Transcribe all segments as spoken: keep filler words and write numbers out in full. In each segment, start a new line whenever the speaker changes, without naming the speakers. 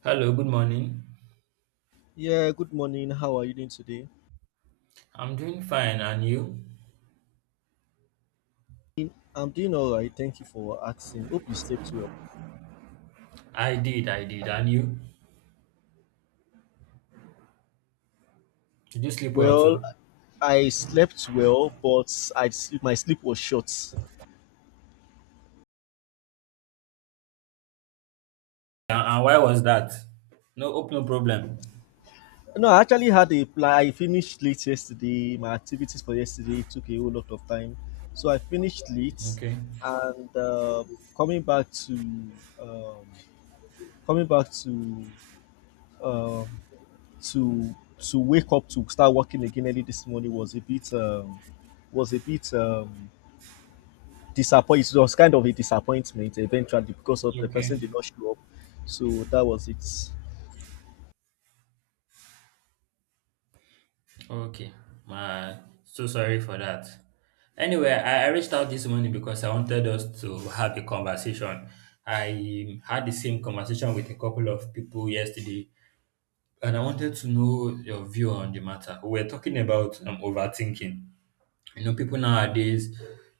Hello, good morning.
Yeah, good morning. How are you doing today?
I'm doing fine, and you?
I'm doing all right. Thank you for asking. Hope you slept well.
I did, I did, and you? Did you sleep well
Well,
too?
I slept well, but I sleep, my sleep was short.
And, and why was that? No, hope no problem.
No, I actually had a plan. I finished late yesterday. My activities for yesterday took a whole lot of time, so I finished late,
Okay,
and um coming back to um, coming back to um, to to wake up to start working again early this morning was a bit um, was a bit um, disappoint it was kind of a disappointment eventually because of the
okay,
person did not show up. So that was it.
okay. My, so sorry for that. Anyway, I, I reached out this morning because I wanted us to have a conversation. I had the same conversation with a couple of people yesterday, and I wanted to know your view on the matter. We were talking about um, overthinking. You know, people nowadays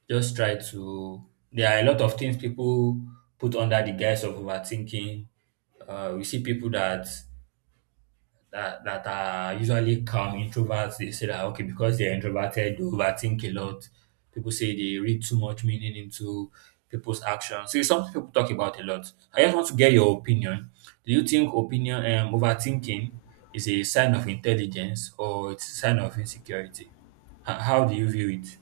just try to, there are a lot of things people put under the guise of overthinking. Uh, we see people that that that are usually calm introverts. They say that okay, because they're introverted, they overthink a lot. People say they read too much meaning into people's actions. So it's something people talk about a lot. I just want to get your opinion. Do you think opinion um, overthinking is a sign of intelligence or it's a sign of insecurity? H- how do you view it?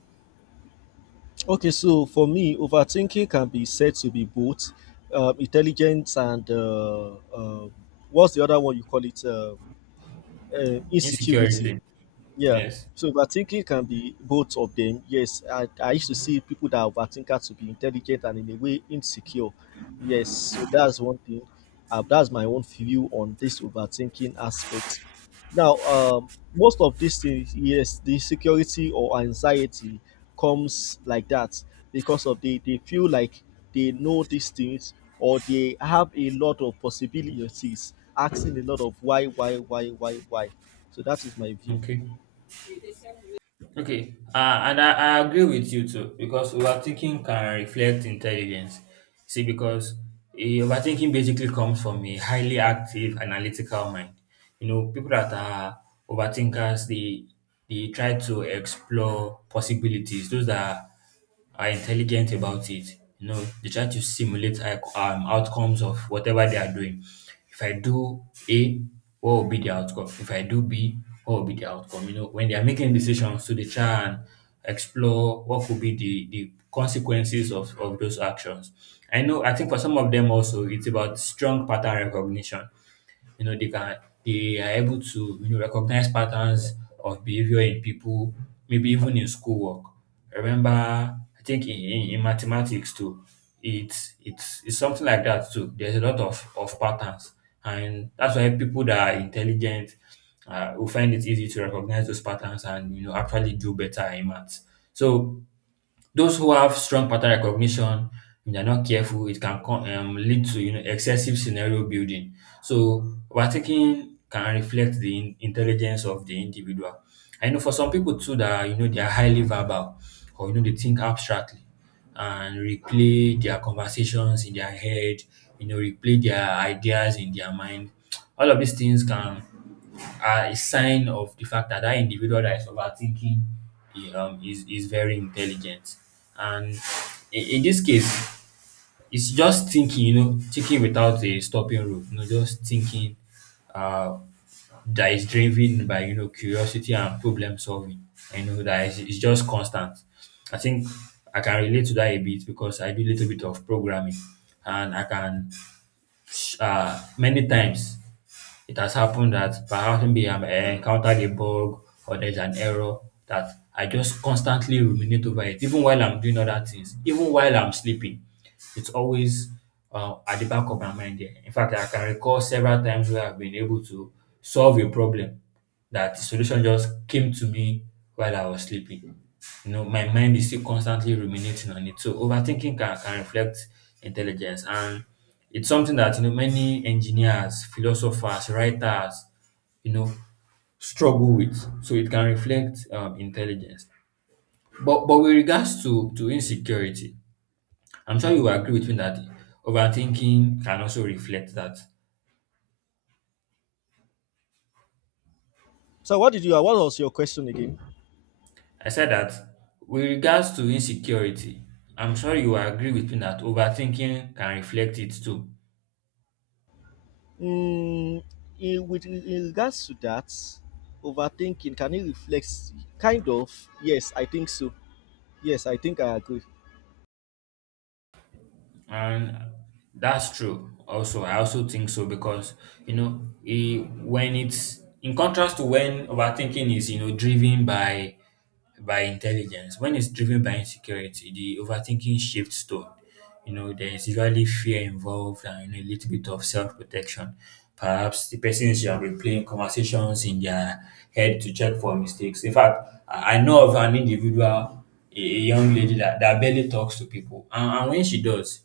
Okay, so for me, overthinking can be said to be both um, intelligence and uh, um what's the other one you call it? Um, uh, insecurity.
Insecurity.
Yeah.
Yes.
So overthinking can be both of them. Yes, I, I used to see people that overthinker to be intelligent and in a way insecure. Yes, so that's one thing. Uh, that's my own view on this overthinking aspect. Now, um, most of these things, yes, the security or anxiety comes like that because of they, they feel like they know these things or they have a lot of possibilities, asking a lot of why, why, why, why, why. So that is my view.
Okay. Okay. Uh, and I, I agree with you too because overthinking can reflect intelligence. See, because eh, overthinking basically comes from a highly active analytical mind. You know, people that are overthinkers, they they try to explore possibilities. Those that are intelligent about it. You know, they try to simulate like, um, outcomes of whatever they are doing. If I do A, what will be the outcome? If I do B, what will be the outcome? You know, when they are making decisions, so they try and explore what could be the, the consequences of, of those actions. I know, I think for some of them also, it's about strong pattern recognition. You know, they can, they are able to, you know, recognize patterns of behavior in people, maybe even in schoolwork. I remember I think in, in, in mathematics too, it's it's it's something like that too. There's a lot of of patterns, and that's why people that are intelligent uh, will find it easy to recognize those patterns and you know actually do better in maths. So those who have strong pattern recognition, if they're not careful, it can co- um, lead to you know excessive scenario building. So overtaking can reflect the in- intelligence of the individual. I know for some people too that you know they are highly verbal or you know they think abstractly and replay their conversations in their head, you know, replay their ideas in their mind. All of these things can are a sign of the fact that that individual that is overthinking eh, um, is, is very intelligent. And in, in this case, it's just thinking, you know, thinking without a stopping rule, you know, just thinking uh, that is driven by, you know, curiosity and problem solving. I know that it's, it's just constant. I think I can relate to that a bit because I do a little bit of programming, and I can, uh, many times it has happened that perhaps maybe I'm, I encountered a bug or there's an error that I just constantly ruminate over it, even while I'm doing other things, even while I'm sleeping. It's always uh, at the back of my mind. There. In fact, I can recall several times where I've been able to solve a problem, that the solution just came to me while I was sleeping. You know, my mind is still constantly ruminating on it. So overthinking can, can reflect intelligence, and it's something that you know many engineers, philosophers, writers, you know, struggle with. So it can reflect um, intelligence. But but with regards to, to insecurity, I'm sure you will agree with me that overthinking can also reflect that.
So, what did you? What was your question again?
I said that with regards to insecurity, I'm sure you will agree with me that overthinking can reflect it too.
Mm, in, with in regards to that, overthinking can it reflect? Kind of. Yes, I think so. Yes, I think I agree.
And that's true. Also, I also think so because you know, eh, when it's in contrast to when overthinking is you know driven by by intelligence. When it's driven by insecurity, the overthinking shifts tone. You know, there is usually fear involved and you know, a little bit of self protection. Perhaps the persons should have been playing conversations in their head to check for mistakes. In fact, I I know of an individual, a a young lady that, that barely talks to people. And, and when she does,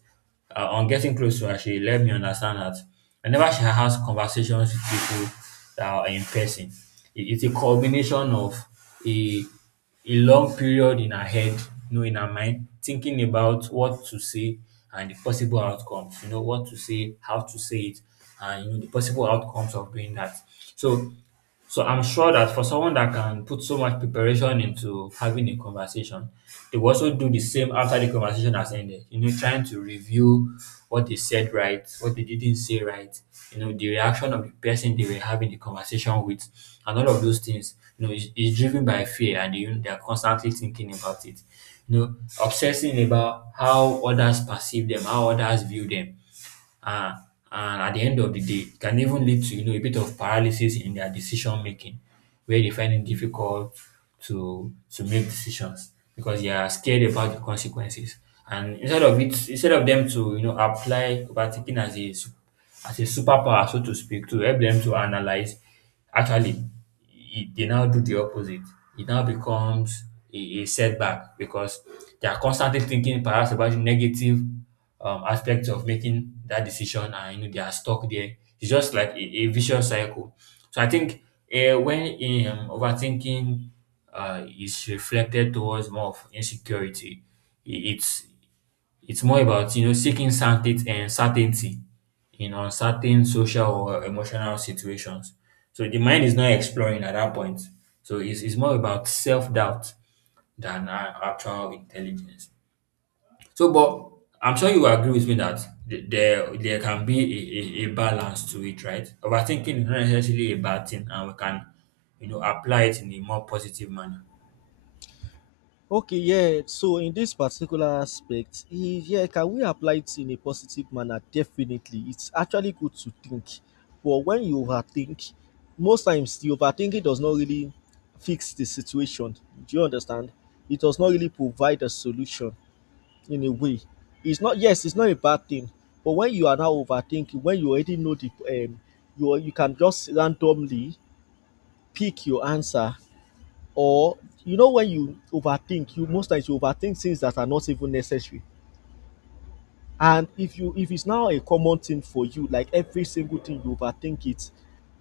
uh, on getting close to her, she let me understand that whenever she has conversations with people that are in person, it, it's a combination of a a long period in her head, you know, in her mind, thinking about what to say and the possible outcomes, you know, what to say, how to say it, and you know, the possible outcomes of doing that. So so I'm sure that for someone that can put so much preparation into having a conversation, they will also do the same after the conversation has ended. You know, trying to review what they said right, what they didn't say right, you know, the reaction of the person they were having the conversation conversation with, and all of those things you know is, is driven by fear, and you, they are constantly thinking about it, you know, obsessing about how others perceive them, how others view them, uh, and at the end of the day it can even lead to you know a bit of paralysis in their decision making, where they find it difficult to to make decisions because they are scared about the consequences. And instead of it instead of them to you know apply overthinking as a su- as a superpower so to speak to help them to analyze. Actually, it, they now do the opposite. It now becomes a, a setback because they are constantly thinking perhaps about the negative um, aspects of making that decision, and you know, they are stuck there. It's just like a, a vicious cycle. So I think uh, when um, overthinking uh, is reflected towards more of insecurity, i- it's it's more about, you know, seeking certainty and certainty in uncertain social or emotional situations. So the mind is not exploring at that point. So it's, it's more about self-doubt than a- actual intelligence. So, but I'm sure you agree with me that th- there there can be a, a, a balance to it, right? Overthinking is not necessarily a bad thing, and we can, you know, apply it in a more positive manner.
Okay, yeah. So in this particular aspect, eh, yeah, can we apply it in a positive manner? Definitely, it's actually good to think, but when you overthink, most times the overthinking does not really fix the situation. Do you understand? It does not really provide a solution in a way. It's not, yes, it's not a bad thing, but when you are now overthinking, when you already know the um, you you can just randomly pick your answer, or you know when you overthink, you most times you overthink things that are not even necessary. And if you if it's now a common thing for you, like every single thing you overthink it,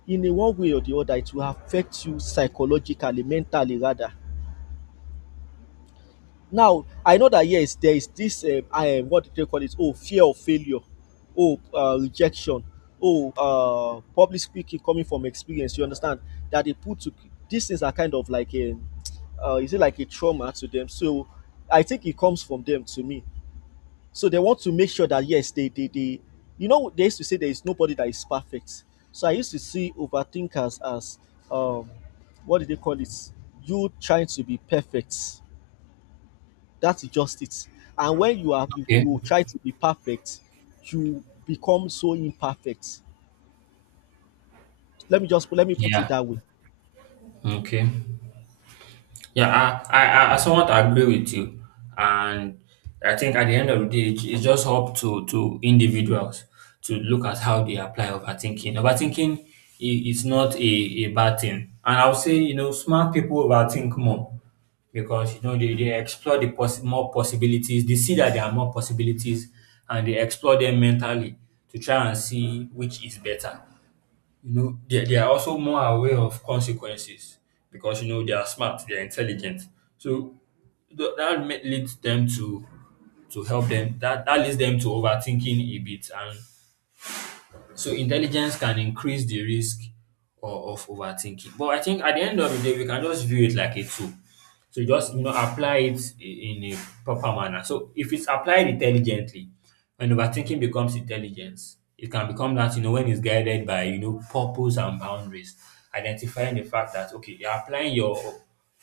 in a one way or the other, it will affect you psychologically, mentally rather. Now, I know that yes, there is this um, I um, what do they call it? Oh, fear of failure, oh, uh, rejection, oh, uh, public speaking coming from experience. You understand that they put to these things are kind of like a, uh, is it like a trauma to them? So, I think it comes from them to me. So they want to make sure that yes, they they they, you know, they used to say there is nobody that is perfect. So I used to see overthinkers as um, what do they call it? You trying to be perfect, that is just it. And when you are you,
Okay.
you try to be perfect, you become so imperfect. Let me just let me put it
Yeah.
that way.
Okay. Yeah, I, I, I somewhat agree with you, and I think at the end of the day, it- it's just up to to individuals to look at how they apply overthinking. Overthinking i- is not a, a bad thing, and I would say you know smart people overthink more because you know they, they explore the possi- more possibilities. They see that there are more possibilities, and they explore them mentally to try and see which is better. You know they, they are also more aware of consequences because you know they are smart, they are intelligent. So th- that ma- leads them to to help them that that leads them to overthinking a bit, and so intelligence can increase the risk of, of overthinking. But I think at the end of the day, we can just view it like a tool. So just you know apply it i- in a proper manner. So if it's applied intelligently, when overthinking becomes intelligence, it can become that you know when it's guided by you know purpose and boundaries, identifying the fact that okay you're applying your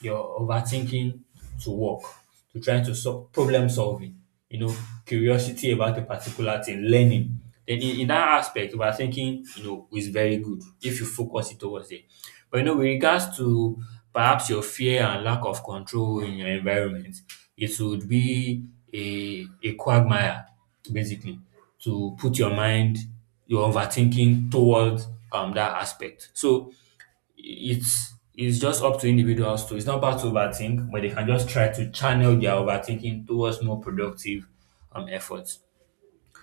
your overthinking to work to try to solve problem solving, you know, curiosity about a particular thing, learning, then in, in that aspect, we are thinking, you know, is very good if you focus it towards it. But you know, with regards to perhaps your fear and lack of control in your environment, it would be a, a quagmire, basically, to put your mind, your overthinking towards um, that aspect. So it's it's just up to individuals to it's not bad to overthink, but they can just try to channel their overthinking towards more productive um efforts.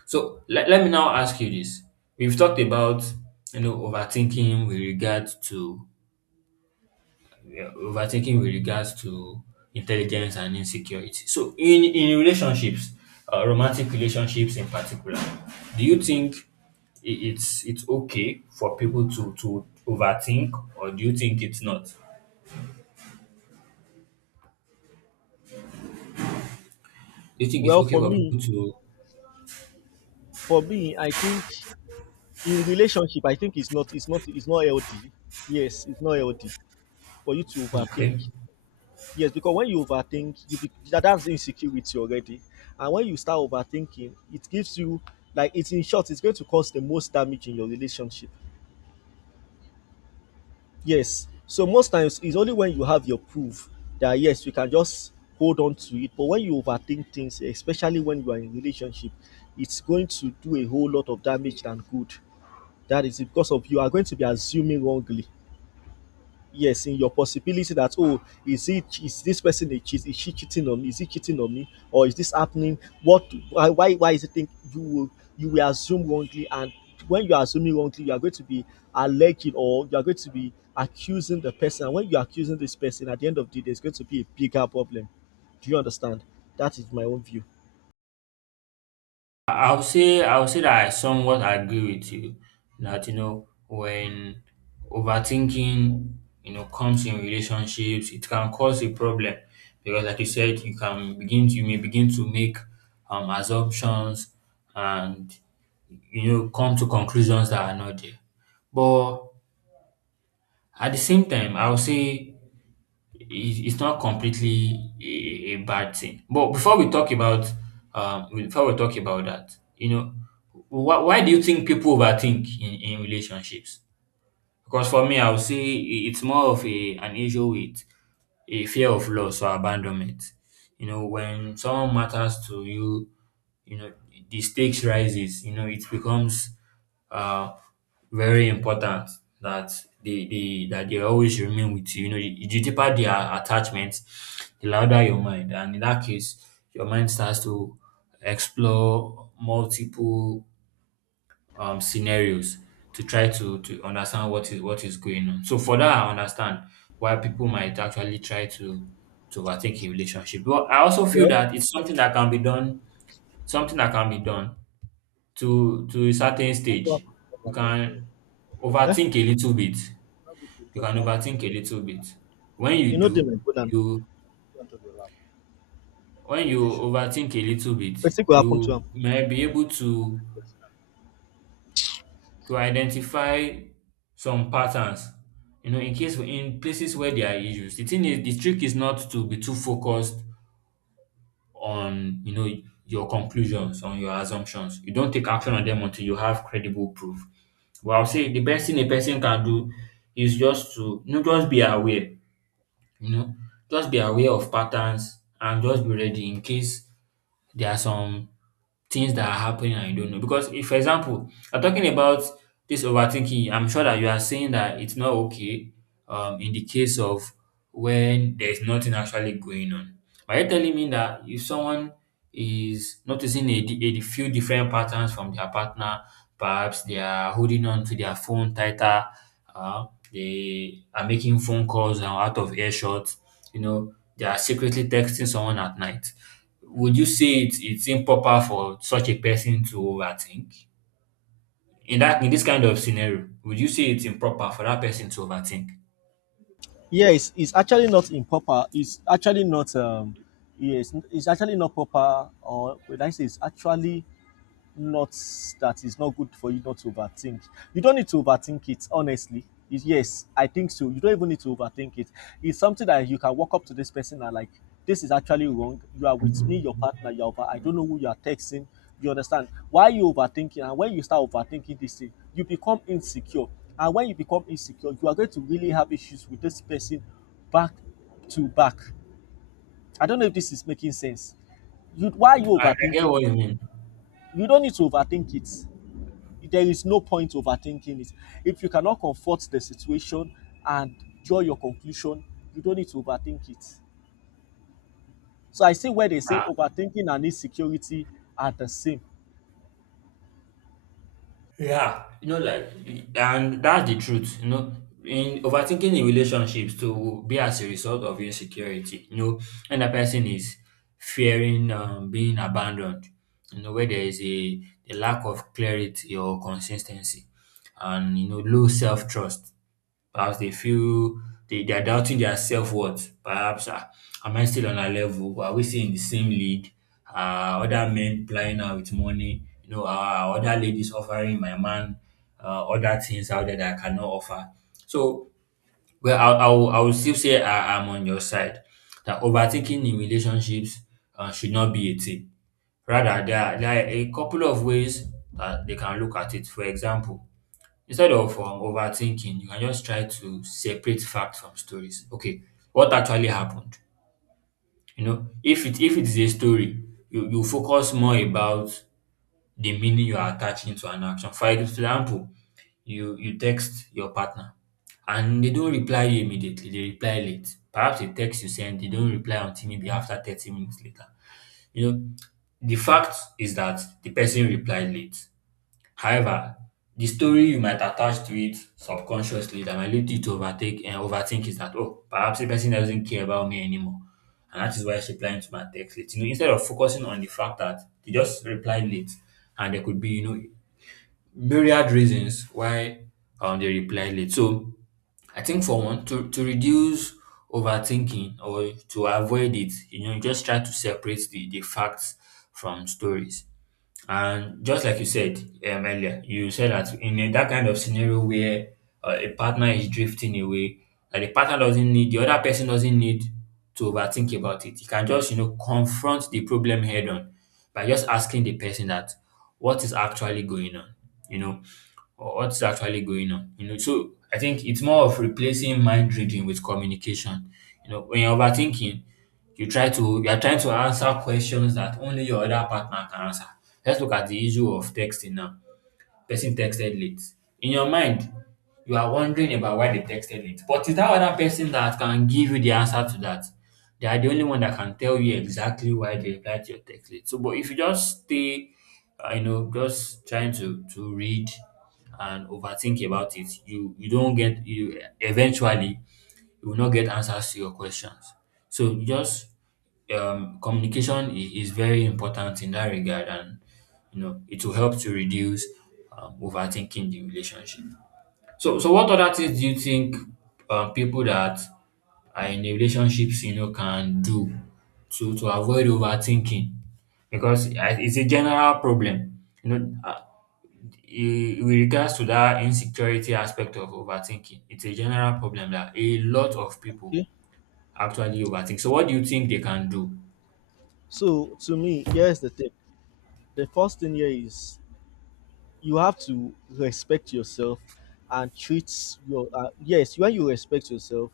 So let, let me now ask you this. We've talked about you know overthinking with regard to yeah, overthinking with regards to intelligence and insecurity. So in in relationships, uh, romantic relationships in particular, do you think i- it's it's okay for people to to overthink, or do you think it's not? Do you think it's
Well,
okay
for
for
me,
people to?
for me, I think in relationship, I think it's not it's not it's not healthy. Yes, it's not healthy for you to
Okay,
overthink. Yes, because when you overthink, you be, that, that's insecurity already. And when you start overthinking, it gives you like, it's in short, it's going to cause the most damage in your relationship. Yes. So most times it's only when you have your proof that yes, you can just hold on to it. But when you overthink things, especially when you are in relationship, it's going to do a whole lot of damage than good. That is it because of you are going to be assuming wrongly. Yes, in your possibility that oh, is it, is this person a cheat? Is she cheating on me? Is he cheating on me? Or is this happening? What, why why, why is it? Think you will, you will assume wrongly, and when you are assuming wrongly, you are going to be alleging, or you are going to be accusing the person. And when you are accusing this person, at the end of the day there's going to be a bigger problem. Do you understand? That is my own view.
I- I'll say I'll say that I somewhat agree with you that you know when overthinking you know comes in relationships, it can cause a problem because, like you said, you can begin to, you may begin to make um assumptions, and you know come to conclusions that are not there. But at the same time, I'll say it- it's not completely a, a bad thing. But before we talk about um, before we talk about that, you know, why, why do you think people overthink in, in relationships? Because for me, I would say i- it's more of a an issue with a fear of loss or abandonment. You know, when someone matters to you, you know, the stakes rises, you know, it becomes uh very important that they, they that they always remain with you. You know, the, the deeper their attachment, the louder your mind. And in that case, your mind starts to explore multiple um, scenarios to try to to understand what is what is going on. So for that, I understand why people might actually try to to overtake a relationship. But I also feel
Well,
that it's something that can be done, something that can be done to to a certain stage. You can
eh?
overthink a little bit. You can overthink a little bit. When you
You know, the
do,
my brother,
you when you overthink a little bit,
wetin go happen to
you
him?
may be able to to identify some patterns you know in case in places where there are issues. The thing is the trick is not to be too focused on you know your conclusions, on your assumptions. You don't take action on them until you have credible proof. But I'll say the best thing a person can do is just to you know just be aware you know just be aware of patterns and just be ready in case there are some things that are happening and you don't know. Because if, for example, you're talking about this overthinking, I'm sure that you are saying that it's not okay um, in the case of when there's nothing actually going on. But you're telling me that if someone is noticing a, di- a few different patterns from their partner, perhaps they are holding on to their phone tighter, uh, they are making phone calls and out of earshot, you know, they are secretly texting someone at night. Would you say it's it's improper for such a person to overthink? In that in this kind of scenario, would you say it's improper for that person to overthink?
Yeah, it's, it's actually not improper. It's actually not um yes it's actually not proper, or when I say it's actually not, that it's not good for you not to overthink. You don't need to overthink it, honestly. Is- Yes, I think so. You don't even need to overthink it. It's something that you can walk up to this person and like, this is actually wrong. You are with me, your partner, you're over. I don't know who you are texting. You understand? Why you overthinking? And when you start overthinking this thing, you become insecure. And when you become insecure, you are going to really have issues with this person back to back. I don't know if this is making sense. You, why are you
I, I get
overthinking
what
it?
you mean.
You don't need to overthink it. There is no point overthinking it. If you cannot comfort the situation and draw your conclusion, you don't need to overthink it. So I see where they say
Ah,
overthinking and insecurity are the same.
yeah, you know, like, and that's the truth. You know, in overthinking in relationships to be as a result of insecurity. You know, and a person is fearing um, being abandoned. You know, where there is a, a lack of clarity or consistency, and you know, low self trust. Perhaps they feel they, they are doubting their self worth. Perhaps, ah, am I still on a level? Are we still in the same league? Are other men plying her with money? You know, are other ladies offering my man, uh, other things out there that I cannot offer? So, well, I, I, will, I will still say I, I'm on your side that overthinking in relationships uh, should not be a thing. Rather, there are, there are a couple of ways that they can look at it. For example, Instead of um, overthinking, you can just try to separate fact from stories. Okay, what actually happened? You know, if it if it is a story, you, you focus more about the meaning you are attaching to an action. For example, you you text your partner and they don't reply you immediately, they reply late. Perhaps a text you send, they don't reply until maybe after thirty minutes later. You know, the fact is that the person replied late. However, the story you might attach to it subconsciously that might lead you to overtake and overthink is that, oh, perhaps the person doesn't care about me anymore. And that is why she replied to my text late. You know, instead of focusing on the fact that they just replied late, and there could be, you know, myriad reasons why um they replied late. So I think for one, to, to reduce overthinking or to avoid it, you know, you just try to separate the, the facts from stories. And just like you said um, earlier, you said that in a, that kind of scenario where uh, a partner is drifting away, that the partner doesn't need, the other person doesn't need to overthink about it. You can just, you know, confront the problem head on by just asking the person that what is actually going on, you know, or what's actually going on, you know. So I think it's more of replacing mind reading with communication. You know, when you're overthinking, you try to you are trying to answer questions that only your other partner can answer. Let's look at the issue of texting now. Person texted late. In your mind, you are wondering about why they texted late. But it's that other person that can give you the answer to that. They are the only one that can tell you exactly why they replied to your text late. So, but if you just stay, uh, you know, just trying to to read and overthink about it, you you don't get you eventually you will not get answers to your questions. So you just um, communication is, is very important in that regard, and you know it will help to reduce um, overthinking the relationship. So, so what other things do you think um, people that are in a relationships you know can do to to avoid overthinking? Because I- it's a general problem, you know. uh, i- With regards to that insecurity aspect of overthinking, it's a general problem that a lot of people
Okay.
actually overthink. So what do you think they can do?
So to me, here's the thing. The first thing here is you have to respect yourself and treat your uh, yes, when you respect yourself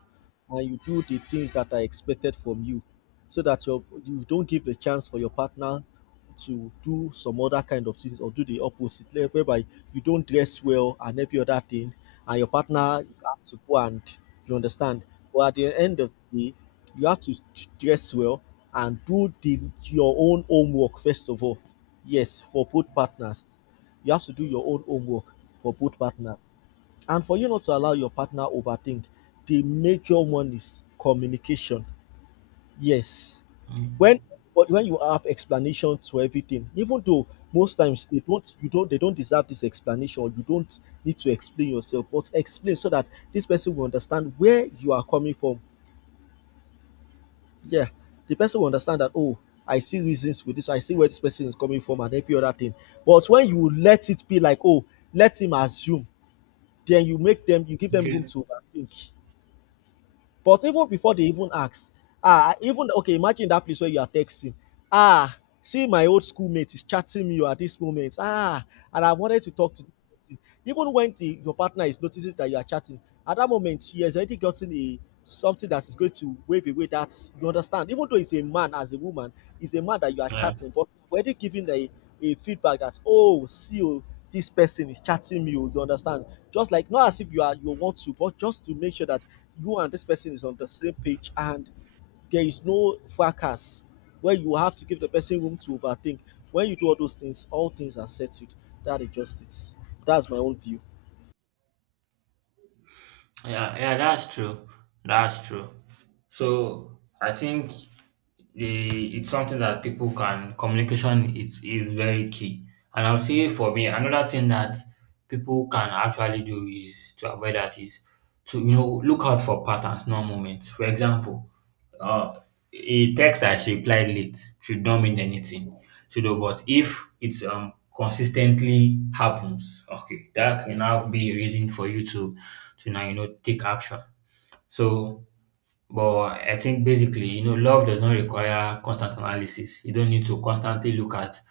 and you do the things that are expected from you, so that your, you don't give the chance for your partner to do some other kind of things or do the opposite, like whereby you don't dress well and every other thing, and your partner has to go, and you understand. But at the end of the day, you have to dress well and do the your own homework first of all. Yes, for both partners, you have to do your own homework for both partners. And for you not to allow your partner overthink, the major one is communication. Yes. When
Mm.
but when you have explanation to everything, even though most times they don't you don't, they don't deserve this explanation or you don't need to explain yourself, but explain so that this person will understand where you are coming from. Yeah. The person will understand that, oh, I see reasons with this, I see where this person is coming from and every other thing. But when you let it be like, oh, let him assume, then you make them, you give them room
Okay.
to overthink. But even before they even ask, ah, even okay, imagine that place where you are texting. Ah, see, my old schoolmate is chatting me at this moment, ah, and I wanted to talk to the person. Even when the your partner is noticing that you are chatting at that moment, she has already gotten a something that is going to wave away, that you understand, even though it's a man, as a woman, it's a man that you are
Yeah.
chatting, but you've already given a a feedback that, oh, see, oh, this person is chatting me, oh, you understand? Just like not as if you are, you want to, but just to make sure that you and this person is on the same page and there is no fracas where you have to give the person room to overthink. When you do all those things, all things are settled. That is just it. That's my own view.
Yeah, yeah, that's true. That's true. So I think the it's something that people can communication is is very key. And I'll say for me, another thing that people can actually do is to avoid that is to you know look out for patterns, not moments. For example, Uh, a text that she replied late should not mean anything. So, though, but if it's um consistently happens, okay, that can now be a reason for you to to now you know take action. So, but I think basically, you know, love does not require constant analysis. You don't need to constantly look at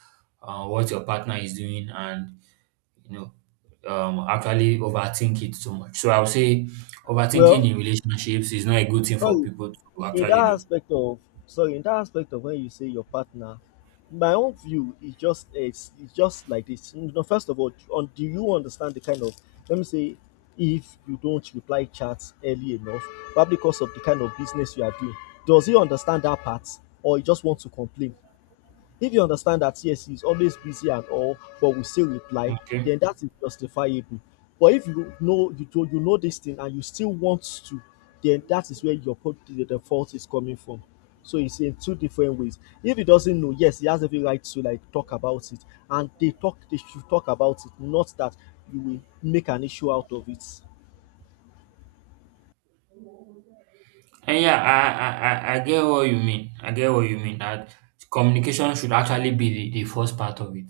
uh, what your partner is doing and you know um actually overthink it too much. So I would say overthinking
Well,
in relationships is not a good thing for
sorry.
people to
In that
actually do.
aspect of Sorry, in that aspect of when you say your partner, my own view is just, it's, it's just like this. You know, first of all, on, do you understand the kind of, let me say, if you don't reply chats early enough, probably because of the kind of business you are doing, does he understand that part, or he just wants to complain? If you understand that yes, he's always busy and all, but will still reply,
Okay.
then that is justifiable. But if you know you do, you know this thing and you still want to, then that is where your pro- the, the fault is coming from. So it's in two different ways. If he doesn't know, yes, he has every right to like talk about it, and they talk they should talk about it, not that you will make an issue out of it.
And yeah, I, I I I get what you mean. I get what you mean. That communication should actually be the, the first part of it.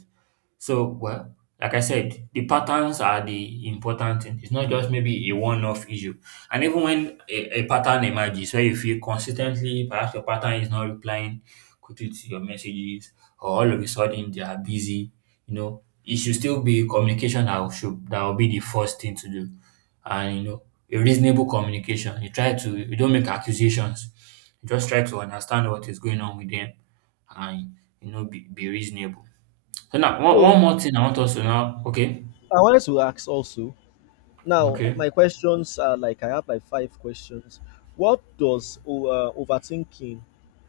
So, well, like I said, the patterns are the important thing. It's not just maybe a one off issue. And even when a, a pattern emerges where you feel consistently, perhaps your pattern is not replying quickly to your messages, or all of a sudden they are busy, you know, it should still be communication that will, should, that will be the first thing to do. And, you know, a reasonable communication. You try to, you don't make accusations, you just try to understand what is going on with them and, you know, be, be reasonable. So now one one
So
more thing I want us to now, okay.
I wanted to ask also, now,
Okay,
my questions are like, I have like five questions. What does o- uh, overthinking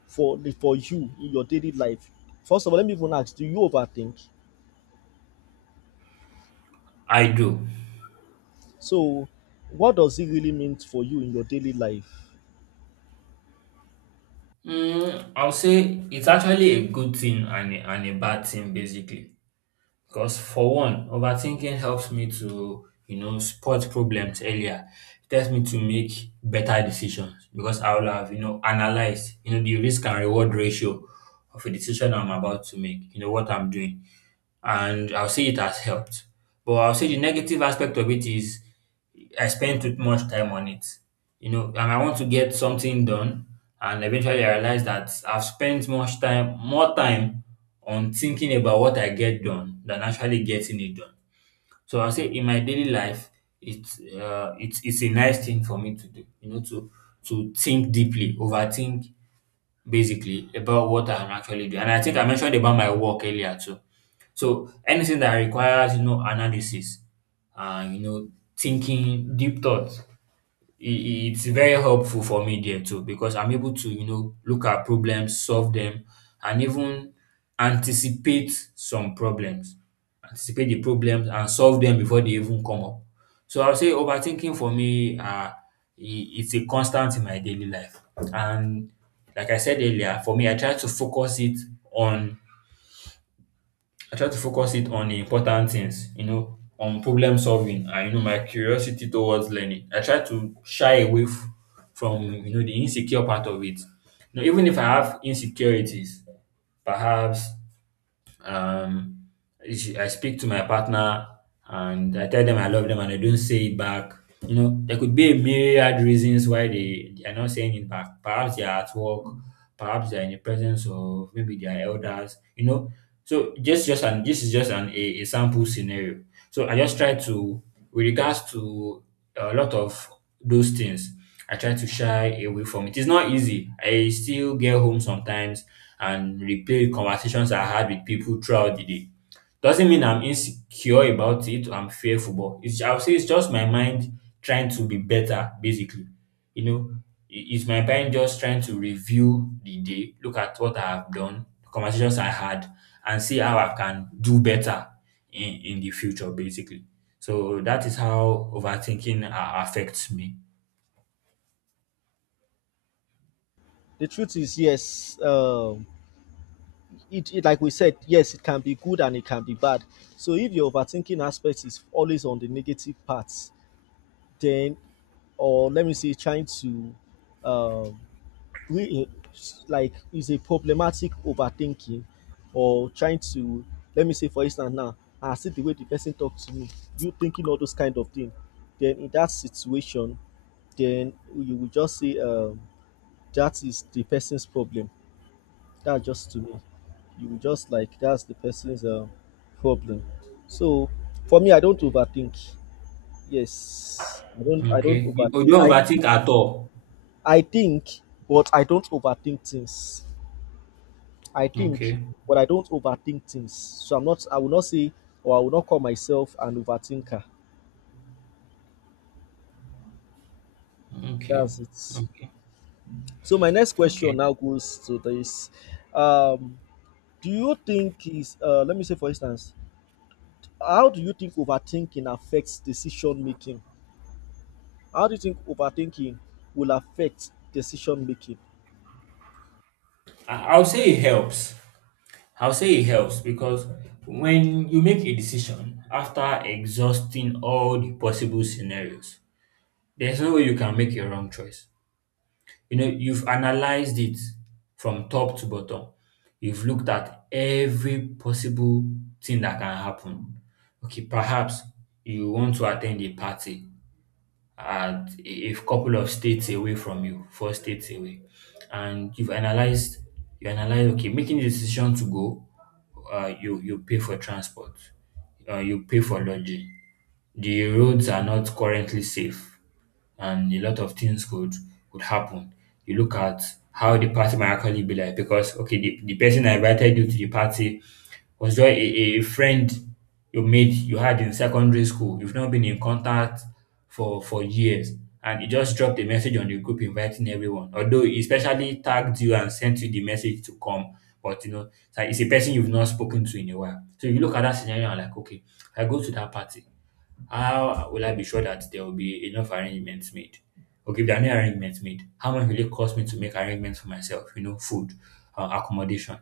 for for you in your daily life? First of all, let me even ask: do you overthink?
I do.
So, what does it really mean for you in your daily life?
Mm, I'll say it's actually a good thing and a, and a bad thing basically. Because for one, overthinking helps me to, you know, spot problems earlier. It helps me to make better decisions because I will have, you know, analyzed, you know, the risk and reward ratio of a decision I'm about to make, you know, what I'm doing. And I'll say it has helped. But I'll say the negative aspect of it is I spent too much time on it, you know, and I want to get something done. And eventually, I realized that I've spent much time, more time on thinking about what I get done than actually getting it done. So I say in my daily life, it's uh, it's it's a nice thing for me to do, you know, to to think deeply, overthink basically about what I can actually do. And I think I mentioned about my work earlier too. So anything that requires, you know, analysis and you know, thinking, deep thoughts. I- i- it's very helpful for me there too because I'm able to, you know, look at problems, solve them, and even anticipate some problems, anticipate the problems and solve them before they even come up. So I'll say overthinking for me, uh, i- it's a constant in my daily life. And like I said earlier, for me, I try to focus it on I try to focus it on the important things, you know, on problem solving and you know my curiosity towards learning. I try to shy away f- from you know the insecure part of it. You know, even if I have insecurities, perhaps um, I speak to my partner and I tell them I love them and they don't say it back. You know, there could be a myriad reasons why they, they are not saying it back. Perhaps they are at work, perhaps they are in the presence of maybe their elders, you know. So just just an this is just an a, a sample scenario. So I just try to, with regards to a lot of those things. I try to shy away from it. It's not easy. I still get home sometimes and replay conversations I had with people throughout the day. Doesn't mean I'm insecure about it or I'm fearful, but it's, I'll say it's just my mind trying to be better, basically. You know, i- it's my mind just trying to review the day, look at what I have done, the conversations I had, and see how I can do better in, in the future, basically. So that is how overthinking uh, affects me.
The truth is, yes. Um, it, it, like we said, yes, it can be good and it can be bad. So, if your overthinking aspect is always on the negative parts, then or let me say, trying to um, re like is a problematic overthinking or trying to let me say for instance now I see the way the person talk to me you thinking all those kind of thing then in that situation then you will just say um that is the person's problem, that's just to me. You will just like that's the person's um problem. So for me, I don't overthink. Yes, I don't I don't
Okay. You you
overthink.
don't
I
overthink at all?
I think, but I don't overthink things. I think,
Okay.
but I don't overthink things. So I'm not, I will not say, or I will not call myself an overthinker.
Okay.
That's it.
Okay.
So my next question
Okay.
now goes to this. Um, do you think is, uh, let me say for instance, how do you think overthinking affects decision making? How do you think overthinking will affect decision making?
I I would say it helps. I will say it helps because when you make a decision after exhausting all the possible scenarios, there's no way you can make a wrong choice. You know, you've analyzed it from top to bottom. You've looked at every possible thing that can happen. Okay, perhaps you want to attend a party at a a couple of states away from you, four states away. And you've analyzed, you analyze, okay, making the decision to go, uh, you, you pay for transport, uh, you pay for lodging. The roads are not currently safe and a lot of things could could happen. You look at how the party might actually be like because okay, the, the person that invited you to the party was just a, a friend you made you had in secondary school. You've not been in contact for for years. And he just dropped a message on the group inviting everyone. Although he specially tagged you and sent you the message to come. But you know, it's like it's a person you've not spoken to in a while. So you look at that scenario and like, okay, I go to that party. How will I be sure that there will be enough arrangements made? Okay, if there are no arrangements made, how much will it cost me to make arrangements for myself? You know, food, uh, accommodation.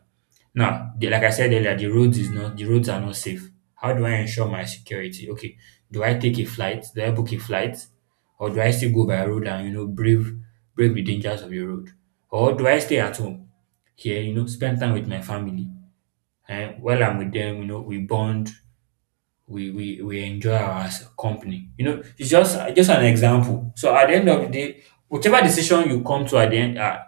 Now, the, like I said earlier, the roads is not the roads are not safe. How do I ensure my security? Okay, do I take a flight? Do I book a flight, or do I still go by road and you know brave brave the dangers of the road, or do I stay at home here? You know, spend time with my family, and while I'm with them, you know, we bond, we we, we enjoy our s- company. You know, it's just just an example. So at the end of the day, whichever decision you come to at the end, uh,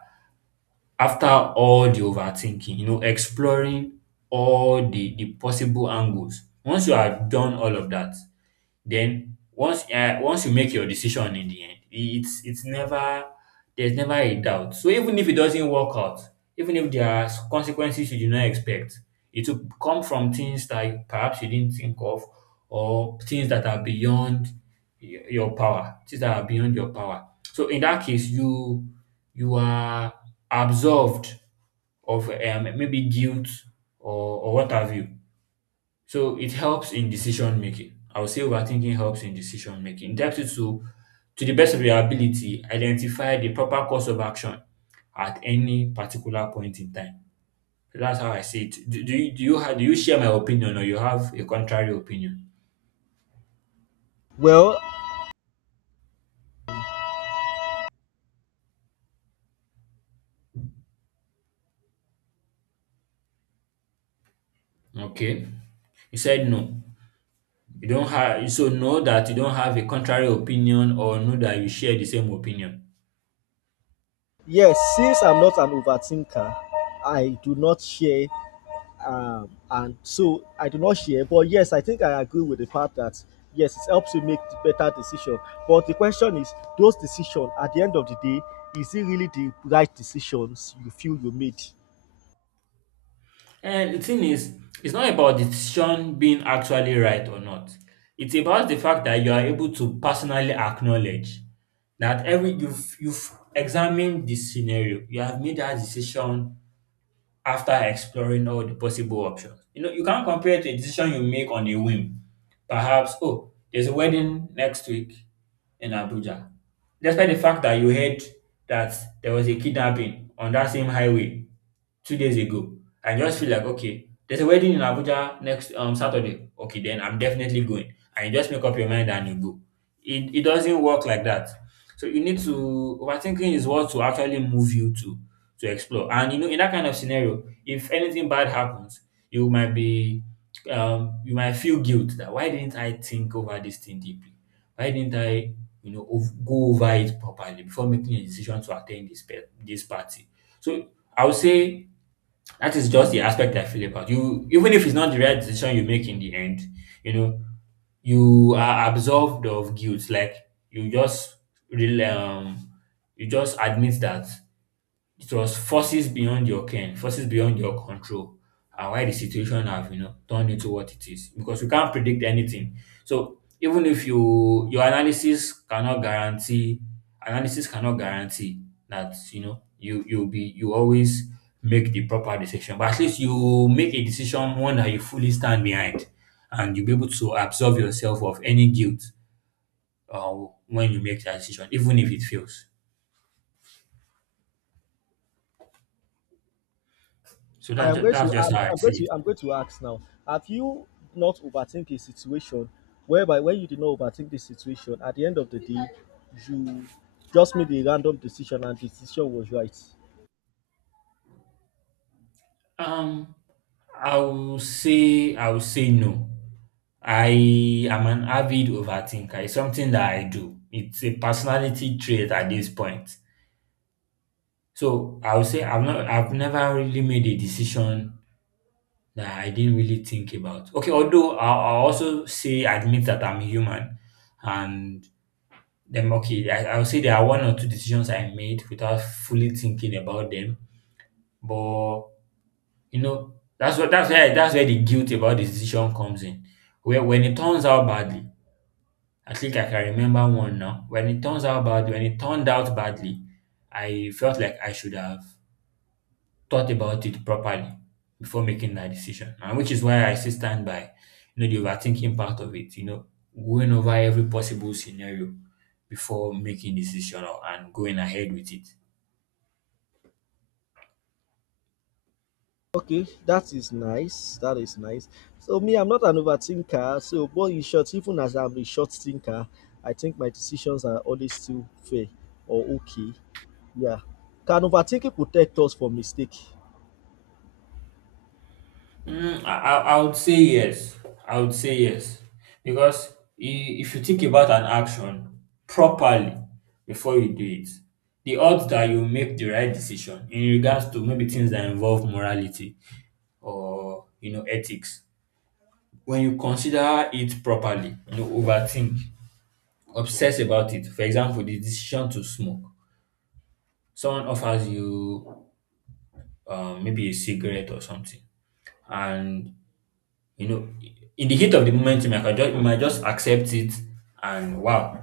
after all the overthinking, you know, exploring all the the possible angles. Once you have done all of that, then once uh, once you make your decision in the end, it's it's never there's never a doubt. So even if it doesn't work out, even if there are consequences you do not expect, it will come from things that perhaps you didn't think of, or things that are beyond y- your power, things that are beyond your power. So in that case, you you are absolved of um, maybe guilt, or, or what have you. So it helps in decision making. I would say overthinking helps in decision making. It helps you to, to the best of your ability, identify the proper course of action at any particular point in time. That's how I see it. Do, do you do you have do you share my opinion or you have a contrary opinion?
Well,
Okay. You said no. You don't have, so know that you don't have a contrary opinion or know that you share the same opinion.
yes, since I'm not an overthinker, I do not share um, and so I do not share. But yes, I think I agree with the fact that yes, it helps you make better decision. But the question is, those decisions at the end of the day, is it really the right decisions you feel you made?
And the thing is, it's not about the decision being actually right or not. It's about the fact that you are able to personally acknowledge that every you've you've examined the scenario, you have made that decision after exploring all the possible options. You know, you can't compare it to a decision you make on a whim. Perhaps, oh, there's a wedding next week in Abuja. Despite the fact that you heard that there was a kidnapping on that same highway two days ago, I just feel like, okay, there's a wedding in Abuja next um, Saturday. Okay, then I'm definitely going. And you just make up your mind and you go. It, it doesn't work like that. So you need to, overthinking is what to actually move you to to explore. And you know, in that kind of scenario, if anything bad happens, you might be, um you might feel guilt that, why didn't I think over this thing deeply? Why didn't I, you know, ov- go over it properly before making a decision to attend this pe- this party? So I would say that is just the aspect I feel about, you. Even if it's not the right decision you make in the end, you know, you are absolved of guilt. Like you just really, um, you just admit that it was forces beyond your ken, forces beyond your control, and why the situation have, you know, turned into what it is. Because we can't predict anything. So even if you your analysis cannot guarantee, analysis cannot guarantee that, you know, you you'll be you always make the proper decision. But at least you make a decision, one that you fully stand behind, and you'll be able to absolve yourself of any guilt uh, when you make that decision, even if it fails. So
I
that's
am
just,
going
that's
to
just
I'm,
how I
I'm going
see
to
it.
I'm going to ask now. Have you not overthink a situation whereby when you did not overthink the situation, at the end of the day, you just made a random decision and the decision was right?
Um, I will say I will say no. I am an avid overthinker. It's something that I do. It's a personality trait at this point. So I would say I've not I've never really made a decision that I didn't really think about. Okay, although I'll, I'll also say, admit that I'm human, and then okay, I, I'll say there are one or two decisions I made without fully thinking about them, but you know, that's what that's where that's where the guilt about the decision comes in. Where when it turns out badly, I think I can remember one now. When it turns out bad, when it turned out badly, I felt like I should have thought about it properly before making that decision. And which is why I still stand by, you know, the overthinking part of it, you know, going over every possible scenario before making decision, or- and going ahead with it.
Okay, that is nice. That is nice. So me, I'm not an overthinker. So, but in short, even as I'm a short thinker, I think my decisions are always still fair or okay. Yeah. Can overthinking protect us from mistake?
Mm, I, I I would say yes. I would say yes. Because i- if you think about an action properly before you do it, the odds that you make the right decision in regards to maybe things that involve morality or, you know, ethics, when you consider it properly, you know, overthink, obsess about it. For example, the decision to smoke. Someone offers you um, maybe a cigarette or something, and you know, in the heat of the moment, you might just, you might just accept it and wow,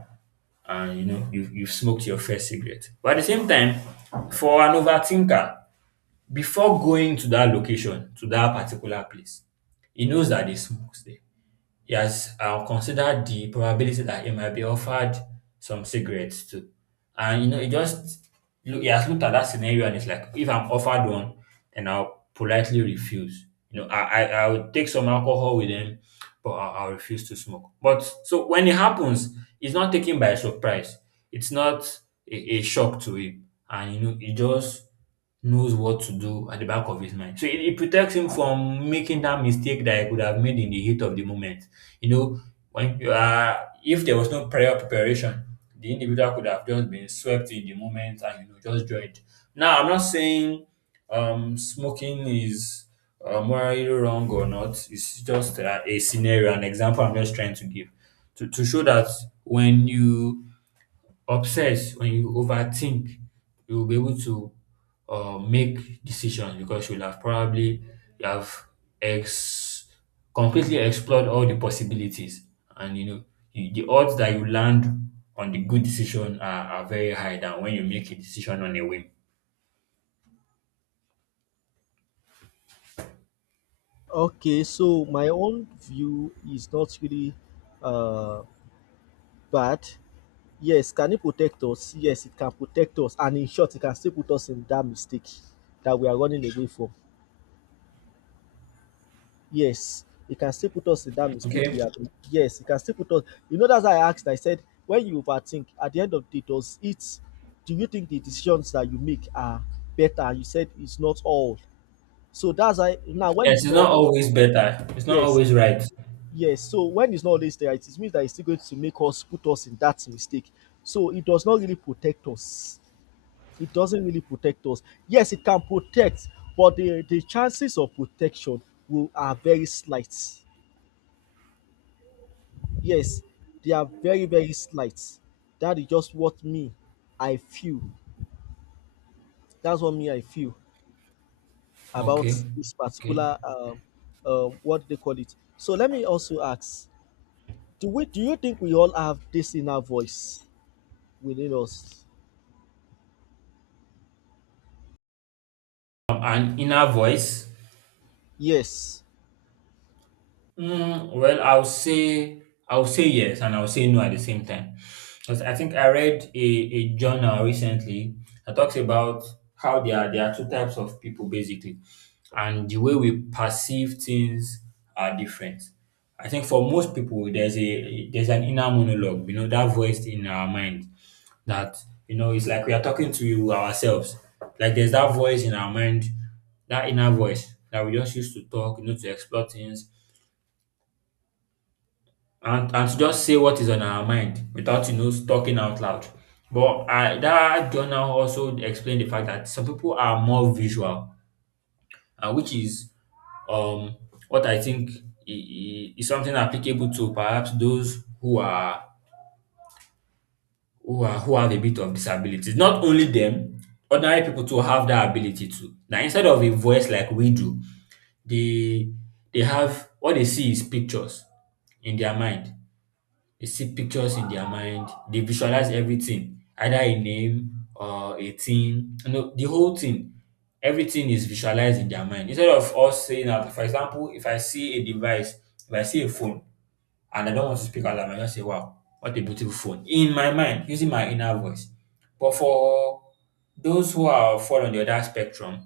and you know, you've, you've smoked your first cigarette. But at the same time, for an overthinker, before going to that location, to that particular place, he knows that they smoke there. Yes, I'll consider the probability that he might be offered some cigarettes too. And you know, it just, look, he has looked at that scenario and it's like if I'm offered one, then I'll politely refuse. You know, I I, I would take some alcohol with him, but I, I'll refuse to smoke. But so when it happens, it's not taken by surprise. It's not a, a shock to him, and you know, he just knows what to do at the back of his mind. So it, it protects him from making that mistake that he could have made in the heat of the moment. You know, when you are, if there was no prior preparation, the individual could have just been swept in the moment and, you know, just joined. Now, I'm not saying um smoking is uh, morally wrong or not. It's just a, a scenario, an example I'm just trying to give to, to show that when you obsess when you overthink you'll be able to uh, make decisions because you'll have probably you have ex completely explored all the possibilities, and you know, you, the odds that you land on the good decision are, are very high than when you make a decision on a whim.
Okay, so my own view is not really uh bad. Yes, can it protect us? Yes, it can protect us, and in short, it can still put us in that mistake that we are running away from. Yes, it can still put us in that mistake we
Okay.
have. Yes, it can still put us, you know that's why I asked, I said, "When you overthink, at the end of the day, does it do you think the decisions that you make are better?" You said, "It's not all." So that's why now when
Yes,
it's
it's
not
not
all
always better, it's not
yes,
always right.
yes. So when it's not always there, it means that it's still going to make us put us in that mistake. So it does not really protect us. It doesn't really protect us. Yes, it can protect, but the the chances of protection will are very slight. Yes, they are very, very slight. That is just what me I feel. That's what me I feel about
Okay.
this
Okay.
particular um, um, what they call it. So let me also ask: Do we? Do you think we all have this inner voice within us?
Um, an inner voice.
Yes,
Mm, well, I'll say I'll say yes and I'll say no at the same time. Because I think I read a, a journal recently that talks about how there are there are two types of people basically, and the way we perceive things are different. I think for most people there's a there's an inner monologue, you know, that voice in our mind that, you know, it's like we are talking to ourselves. Like there's that voice in our mind, that inner voice that we just used to talk, you know, to explore things and and to just say what is on our mind without, you know talking out loud. But I, that journal also explained the fact that some people are more visual, uh, which is um what I think i- i- is something applicable to perhaps those who are who are who have a bit of disabilities. Not only them, ordinary people too have that ability too. Now instead of a voice like we do, they they have what they see is pictures in their mind. They see pictures in their mind. They visualize everything, either a name or a thing. You know, the whole thing. Everything is visualized in their mind. Instead of us saying out, for example, if I see a device, if I see a phone, and I don't want to speak out loud. I just say, wow, what a beautiful phone. In my mind, using my inner voice. But for those who are fall on the other spectrum,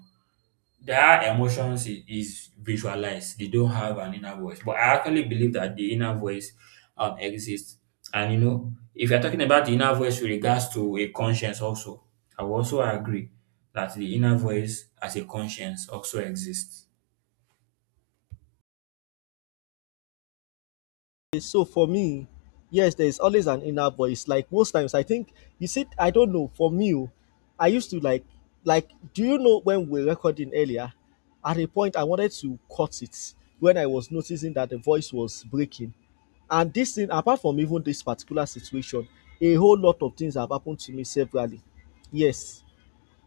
their emotions is, is visualized. They don't have an inner voice. But I actually believe that the inner voice um, exists. And you know, if you're talking about the inner voice with regards to a conscience, also, I will also agree that the inner voice as a conscience also exists.
so for me, yes, there is always an inner voice. Like most times, I think you said I don't know. For me, oh, I used to like, like, do you know when we were recording earlier? At a point, I wanted to cut it when I was noticing that the voice was breaking. And this thing, apart from even this particular situation, a whole lot of things have happened to me severally. Yes,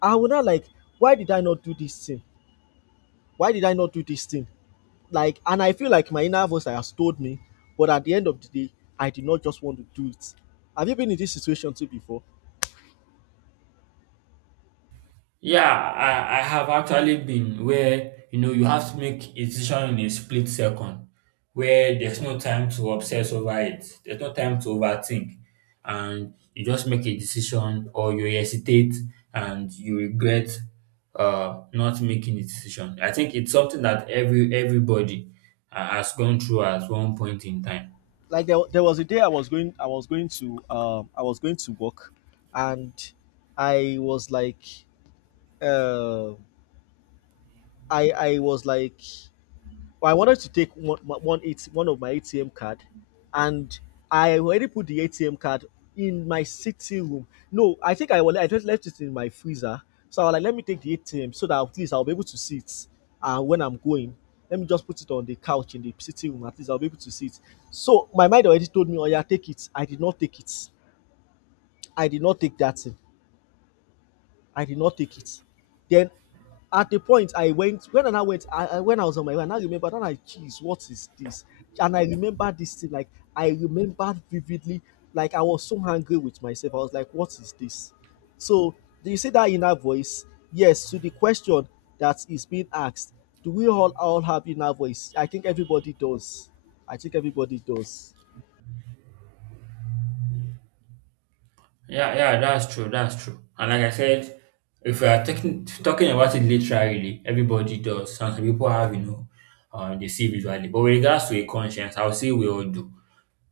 I will not like, why did I not do this thing? Why did I not do this thing? Like, and I feel like my inner voice has told me, but at the end of the day I did not just want to do it. Have you been in this situation too before?
Yeah, I, I have actually been where you know you have to make a decision in a split second where there's no time to obsess over it, there's no time to overthink, and you just make a decision or you hesitate and you regret uh not making a decision. I think it's something that every everybody uh, has gone through at one point in time.
Like there, wa- there was a day I was going I was going to um I was going to work. And I was like, uh i i was like, I wanted to take one, one, A T one of my A T M card, and I already put the A T M card in my sitting room. No, I think I will, I just left it in my freezer. So I was like, let me take the A T M so that at least I'll be able to see it. And uh, when I'm going, let me just put it on the couch in the sitting room. At least I'll be able to see it. So my mind already told me, oh yeah, take it. I did not take it. I did not take that thing. I did not take it. Then at the point I went, when I went, I, I- when I was on my way, and I remember, and I, geez, what is this? And I remember this thing, like, I remember vividly, like, I was so angry with myself. I was like, what is this? So, do you see that inner voice? Yes, to the question that is being asked, do we all, all have inner voice? I think everybody does. I think everybody does.
Yeah, yeah, that's true. That's true. And like I said, if we are taking, talking about it literally, everybody does. Some people have, you know, um, they see visually. But with regards to a conscience, I would say we all do.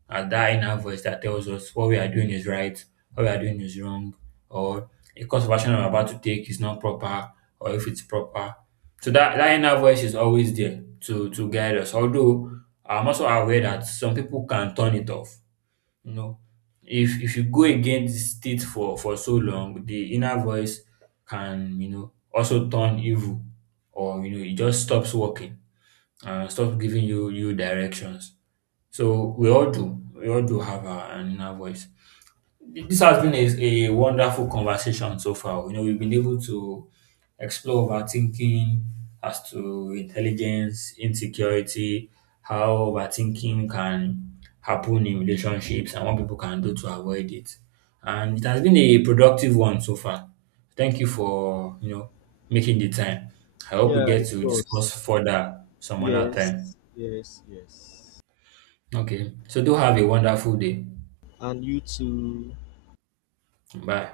And that inner voice that tells us what we are doing is right, what we are doing is wrong, or a course of action I'm about to take is not proper, or if it's proper. So that, that inner voice is always there to, to guide us. Although I'm also aware that some people can turn it off, you know, if if you go against it for for so long, the inner voice can, you know, also turn evil, or you know it just stops working and stops giving you you directions. So we all do, we all do have our an inner voice. This has been a, a wonderful conversation so far. You know, we've been able to explore overthinking as to intelligence, insecurity, how overthinking can happen in relationships, and what people can do to avoid it. And it has been a productive one so far. Thank you for, you know, making the time. I hope we
Yeah,
get
it
to
was.
discuss further some other time.
Yes, yes, yes.
Okay. So do have a wonderful day.
And you too.
Bye.